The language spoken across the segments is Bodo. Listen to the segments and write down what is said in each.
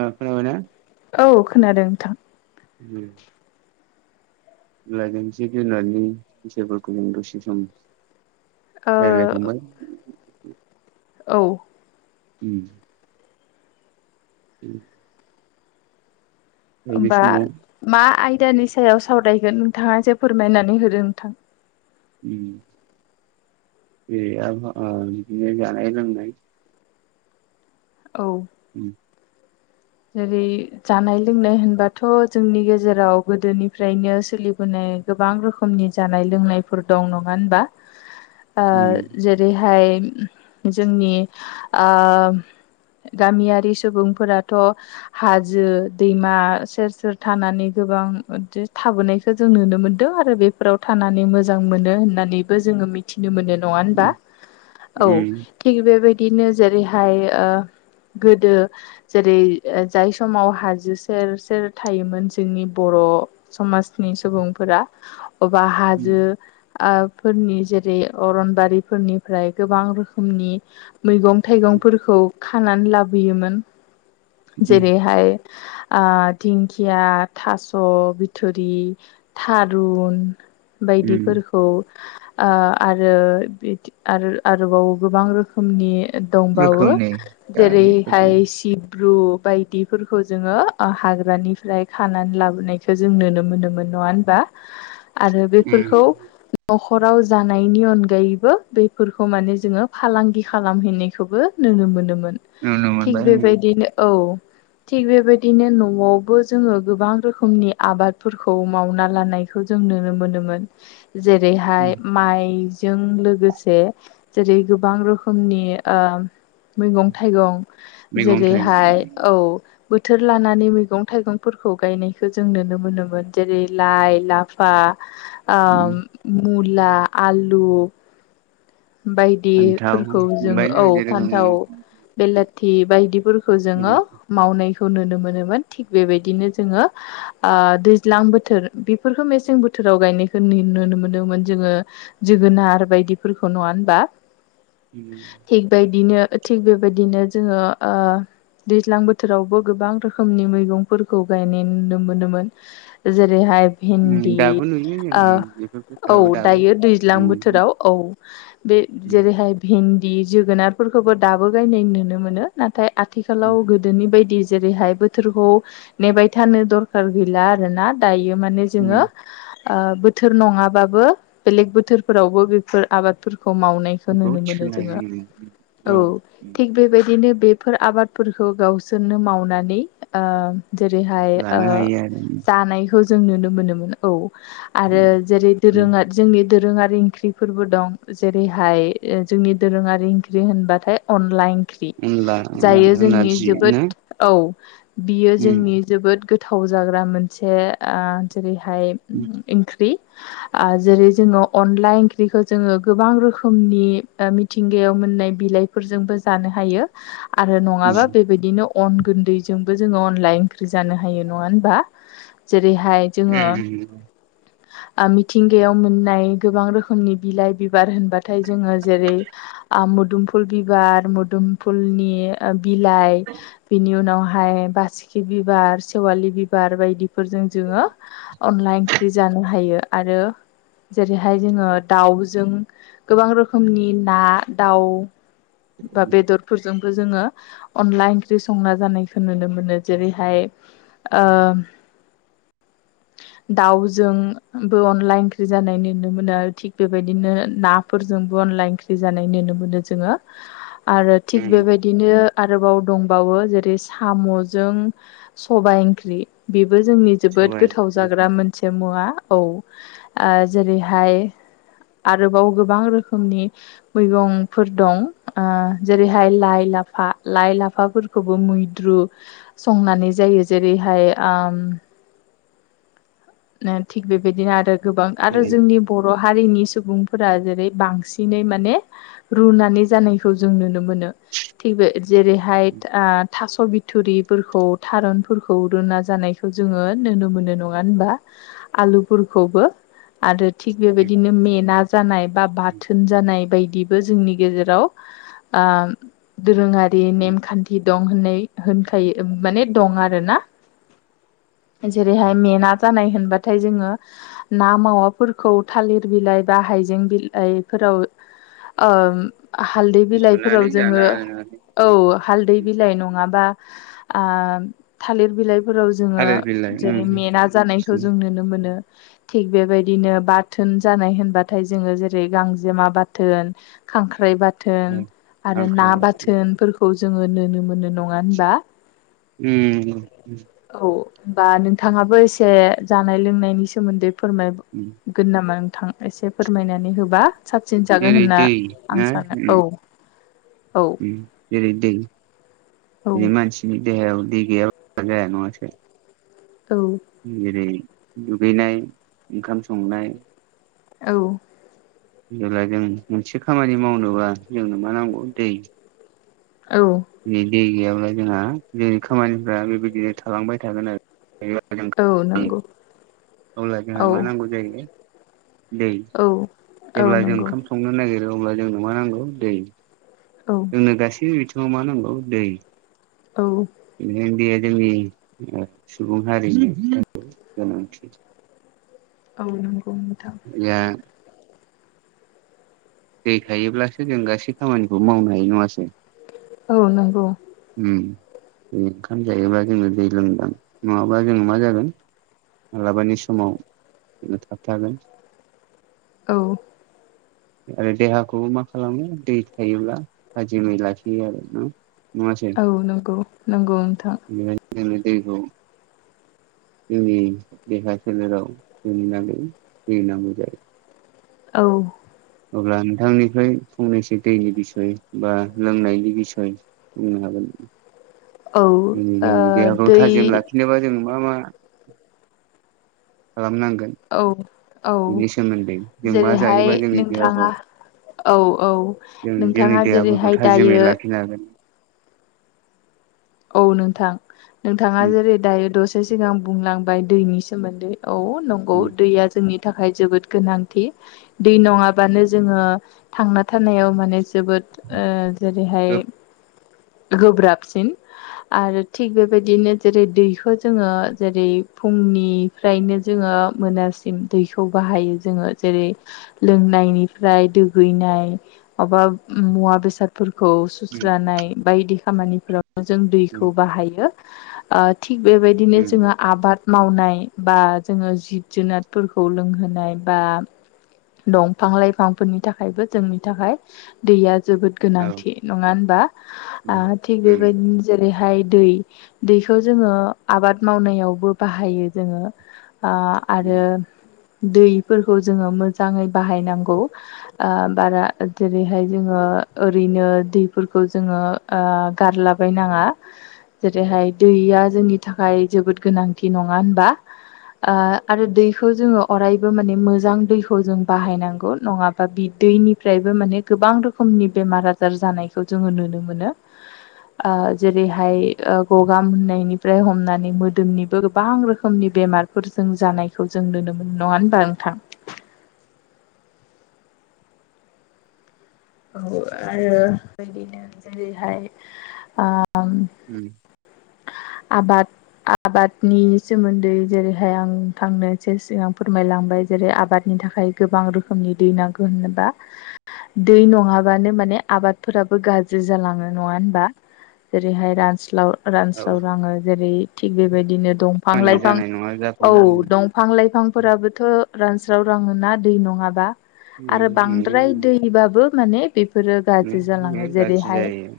ओ खोनाबायना? औ खोनादों नोंथां। उम [unintelligible] ओ रायलायखांबाय औ। उम उम बे होमबा समाव मा आयदानि सायाव सावरायगोन नोंथाङा जे फोरमायनानै होदो नोंथां। [unintelligible] बिदिनो जानाय लोंनाय औ। उम जेरै जानाय लोंनाय होनबाथ' जोंनि गेजेराव गोदोनिफ्रायनो सोलिबोनाय गोबां रोखोमनि जानाय लोंनायफोर दं नङा होनबा? [inaudible] ओ जेरैहाय जोंनि ओ गामियारि सुबुंफोराथ' हाजो दैमा सेर -सेर थानानै गोबां बिदि थाबोनायखौ जों नुनो मोनदों आरो बे फोराव थानानै मोजां मोनो होननानैबो जोङो मिथिनो मोनो नङा होनबा औ उम थिग बेबायदिनो जेरैहाय ओ गोदो जेरै जाय समाव हाजो सेर- सेर थायोमोन जोंनि बर' समाजनि सुबुंफोरा अबा उम हाजो फोरनि जेरै अरनबारिफोरनिफ्राय गोबां रोखोमनि मैगं थाइगंफोरखौ खानानै लाबोयोमोन उम जेरैहाय दिंखिया थास' बिथुरि थारुन बायदि उम फोरखौ ओ आरो आरोबाव गोबां रोखोमनि दंबावो रोखोमनि जानायफोर दं जेरैहाय सि सिब्रु बायदिफोरखौ जोङो हाग्रानिफ्राय खानानै लाबोनायखौ जों नुनो मोनोमोन नङा होनबा? [inaudible] आरो उम बेफोरखौ न'खराव जानायनि अनगायैबो बेफोरखौ माने जोङो फालांगि खालामहैनायखौबो नुनो मोनोमोन नुनो मोनबाय थिग आं उम बेबायदिनो औ थिग बेबायदिनो न'आवबो जोङो गोबां रोखोमनि आबादफोरखौ मावना लानायखौ जों नुनो मोनोमोन जेरैहाय माइजों लोगोसे जेरै गोबां रोखोमनि ओ मैगं थाइगं मैगं थाइगं जेरैहाय औ बोथोर लानानै मैगं थाइगंफोरखौ गायनायखौ जों नुनो मोनोमोन जेरै लाइ लाफा [inaudible] ओ मुला आलु फान्थाव बायदिफोरखौ जोङो औ मोनबायनो जेरै फान्थाव उम बेलाथि बायदिफोरखौ खौ जोङो मावनायखौ नुनो मोनोमोन थिग बेबायदिनो जोङो दैज्लां बोथोर बेफोरखौ मेसें बोथोराव गायनायखौ नुनो मोन्दोंमोन जोङो जोगोनार बायदिफोरखौ नङा होनबा उम थिग बायदिनो थिग बेबायदिनो जोङो ओ दैज्लां बोथोरावबो गोबां रोखोमनि मैगंफोरखौ गायनाय नुनो मोनोमोन जेरैहाय भिन्दि दाबो नुयो जों बेफोरखौ औ दाबो दाबो दायो दैज्लां उम बोथोराव औ बे उम जेरैहाय भिन्दि जोगोनारफोरखौबो दाबो गायनाय नुनो मोनो नाथाय आथिखालाव गोदोनि बायदि जेरैहाय बोथोरखौ नेबाय थानो दरखार गैला आरोना दायो माने उम जोङो बोथोर नङाबाबो बेलेग बोथोरफोरावबो बेफोर आबादफोरखौ मावनाय बेखौ नुनो मोनो जोङो थिखोनानै औ थिग बेबायदिनो बेफोर आबादफोरखौ गावसोरनो मावनानै जेरैहाय आ लानो हायो आरो जानायखौ जों नुनो मोनोमोन औ आरो जेरै दोरोङारि जोंनि दोरोङारि ओंख्रिफोरबो दं जेरैहाय जोंनि दोरोङारि ओंख्रि होनबाथाय अनला इंख्रि अनला जायो अनला जोंनि नारजि ना जोबोद औ बियो उम जोंनि जोबोद गोथाव जाग्रा मोनसे आ जेरैहाय ओंख्रि आ जेरै जोङो अनला ओंख्रिखौ जोङो गोबां रोखोमनि मि मिथिंगायाव मोननाय बिलाइफोरजोंबो जानो हायो आरो नङाबा उम बे बिदिनो अन गुन्दैजोंबो जोङो अनलाइ ओंख्रि जानो हायो नङा होनबा जेरैहाय जोङो [inaudible] आ मिथिंगायाव मोननाय गोबां रोखोमनि बिलाइ बिबार होनबाथाय जोङो जेरै आ मुदुमफुल बिबार मुदुमफुलनि बिलाइ बिनि उनावहाय बासिखि बिबार सेवालि बिबार बायदि फोरजों जोङो अनला एख्रि जानो हायो आरो जेरैहाय जोङो दाउजों गोबां रोखोमनि ना दाउ बा बेदरफोरजोंबो जोङो अनला ओंख्रि संना जानायखौ नुनो मोनो जेरैहाय दाउजों बो अनला इंख्रि जानाय नोनो मोनो थिग बेबायदिनो ना फोरजोंबो अनला ओंख्रि जानाय नोनो मोनो जोङो [inaudible] आरो थिग बेबायदिनो आरोबाव दंबावो जेरै साम'जों सबाय ओंख्रि बेबो जोंनि जोबोद सबाय गोथाव ओंख्रि जाग्रा मोन थि मुवा औ आ जेरैहाय आरोबाव गोबां रोखोमनि मैगंफोर दं जेरैहाय ओ लाइ लाफा लाइ लाफा खौबो मैद्रु संनानै जायो जेरैहाय आम थिग बेबायदिनो आरो गोबां आरो जेरै जोंनि बर' हारिनि सुबुंफोरा जेरै बांसिनै माने रुनानै जानायखौ जों नुनो मोनो थिग बे जेरैहाय थास' बिथरिफोरखौ थारुनफोरखौ रुना जानायखौ जोङो नोनो मोनो नङा होनबा आलुफोरखौबो आरो थिग बेबायदिनो मेना जानाय बा बाथोन जानाय बायदिबो जोंनि गेजेराव आ दोरोङा दि नेमखान्थि दं होननाय होनखायो माने दं आरोना। जेरैहाय मेना जानाय होनबाथाय जोङो ना मावाफोरखौ थालिर बिलाइ बा हायजें बिलाइफोराव ओ हालदै बिलाइफोराव रुनानै जानो जोङो आरोना औ हालदै बिलाइ नङाबा आ थालिर बिलाइ फोराव जोङो थालिर बिलाइ उम जेरै मेना जानायखौ जों नुनो मोनो‌ थिग बेबायदिनो बाथोन जानाय होनबाथाय जोङो जेरै गांजेमा बाथोन खांख्राइ बाथ थोन आरो ना खांख्राइ बाथोन बाथोनफोरखौ जोङो नोनो मोनो। नङा होनबा? उम बा औ बा नोंथाङाबो ए से जानाय लोंनायनि सोमोन्दै फोरमाय उम गोन नामा नोंथां? एसे फोरमायनानै होबा साबसिन जागोन जेरै होनना दै ना आं सानो उम औ। औ उम जेरै दै औ मा [unintelligible] औ जेरै दुगैनाय ओंखाम संनाय औ जेब्ला जों मोनसे खामानि मावनोबा जोंनो मा नांगौ दै। औ दिनै दै गैयाब्ला जोंहा जेरै खामानिफ्रा बेबायदिनो थालांबाय थागोन आरो। औ नंगौ अब्ला औ जोंहा मा नांगौ जाहै दै औ औ जेब्ला जों नंगौ ओंखाम संनो नागिरो अब्ला जोंनो मा नांगौ दै। औ जोंनो गासैबो बिथिङाव मा नांगौ दै। औ बेनिखायनो दैया जोंनि सुबुं हारिनि गोनांथि औ नंगौ नोंथां। [unintelligible] दै थायोब्लासो जों गासै खामानिखौ मावनो हायो नङासै? औ नंगौ। उम ओंखाम जायोबा जोङो दै लोंदां नङाबा जोङो मा जागोन मालाबानि समाव बिनो थाबथागोन। औ आरो देहाखौबो मा खालामो दै थायोब्ला थाजिमै लाखियो आरो ना। मनङासै? औ नंगौ नंगौ नोंथां बेनिखायनो जोंनो दैखौ जोंनि देहा सोलेराव जोंनो [unintelligible] नांगौ जायो। औ अब्ला नोंथांनिफ्राय फंनैसो दैनि बिसय बा लोंनायनि बिसय बुंनो हागोन औ ओ जोंनि जोंनि देहाफ्राव दै थाजिम लाखिनोबा जों मा मा खालामनांगोन औ औ बेनि सोमोन्दै जों मा जेरैहाय जायोबा जोंनि देहाखौ नोंथाङा औ औ जों जोंनि नोंथाङा देहाफोरखौ जेरैहाय दायो [unintelligible] औ नोंथां नोंथाङा उम जेरै दायो दसे सिगां बुंलांबाय दैनि सोमोन्दै औ नंगौ उम दैया जोंनि थाखाय जोबोद गोनांथि। दै नङाबानो जोङो थांना थानायाव माने जोबोद ओ जेरैहाय गोब गोब्राबसिन आरो थिग बेबायदिनो जेरै दैखौ जोङो जेरै फुंनि फ्रायनो जोङो मोनासिम दैखौ बाहायो जोङो जेरै लोंनायनिफ्राय दुगैनाय माबा मुवा बेसादफोरखौ सुस्रानाय बायदि खामानिफोरावनो जों उम दैखौ उम बाहायो। थिग बेबायदिनो उम जोङो आबाद मावनाय बा जोङो जिब जुनारफोरखौ लोंहोनाय बा दंफां लाइफांफोरनि थाखायबो जोंनि थाखाय दैया जोबोद औ गोनांथि नङा होनबा उम थिग उम बेबायदिनो जेरैहाय दै दैखौ जोङो आबाद मावनायावबो बाहायो जोङो। आरो उम दैफोरखौ जोङो मोजाङै बाहायनांगौ। बारा जेरैहाय जोङो ओरैनो दैफोरखौ जोङो गारलाबाय नाङा जेरैहाय दैया जोंनि थाखाय जोबोद गोनांथि नङा होनबा। आरो दैखौ जोङो अरायबो माने मोजां दै खौ जों बाहायनांगौ नङाबा बि दैनिफ्रायबो माने गोबां रोखोमनि बेमारा आजार जानायखौ जोङो नुनो मोनो। जेरैहाय गगा होननायनिफ्राय हमनानै मोदोमनिबो गोबां रोखोम समनि बेमारफोरजों जानायखौ जों नुनो मोन नङा होनबा नोंथां। औ आरो बिदिनो जेरैहाय उम आबाद आबादनि सोमोन्दै जेरैहाय आं थांनोससे सिगां फोरमायलांबाय जेरै आबादनि थाखाय गोबां रोखोमनि दै नांगौ होनोबा दै नङाबानो माने आबादफोराबो गाज्रि जालाङो नङा होनबा जेरैहाय रानस औ रानस्लाव रङो जेरै थिग बेबायदिनो दं फां खामानिया लाइफां जानाय नङा औ जाफुंनाय उम दं फां लाइफांफोराबोथ' रानस्राव राङ ना दै नङाबा आरो नंगौ बांद्राय दैबाबो माने बे फोरो गाज्रि जालाङो उम गाज्रि जेरैहाय जायो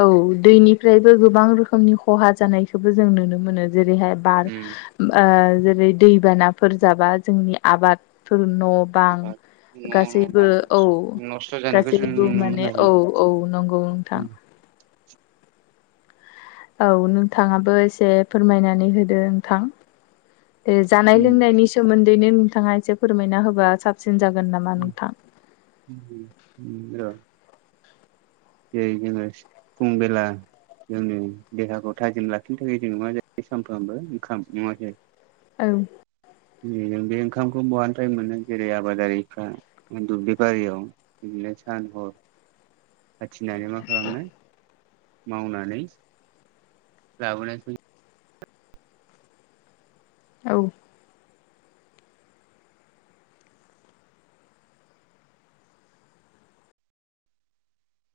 औ दैनिफ्रायबो गोबां रोखोमनि खहा जानायखौबो जों नुनो मोनो जेरैहाय बार उम जेरै दैबानाफोर जाबा जोंनि आबादफोर न' बां आबाद न' न' गासैबो बां औ नस्थ' जानायखौ जों गासैबो नुनो माने मोनो औ आरो औ नंगौ नोंथां। उम औ नोंथाङाबो एसे फोरमायनानै होदो नोंथां। ए जानाय उम लोंनायनि सोमोन्दैनो नोंथाङा एसे फोरमायना होबा साबसिन जागोन नामा नोंथां? औ ज जङो फुं बेला जोंनि देहाखौ थाजिम लाखिनो थाखाय जों मा जायो सानफ्रामबो ओंखाम नङा जायो? औ जों बे ओंखामखौ बहानिफ्राय मोनो जेरै आबादारिफ्रा दुब्लि बारियाव बिदिनो सान हर हथिनानै मा खालामनो मावनानै लाबोनाय फै औ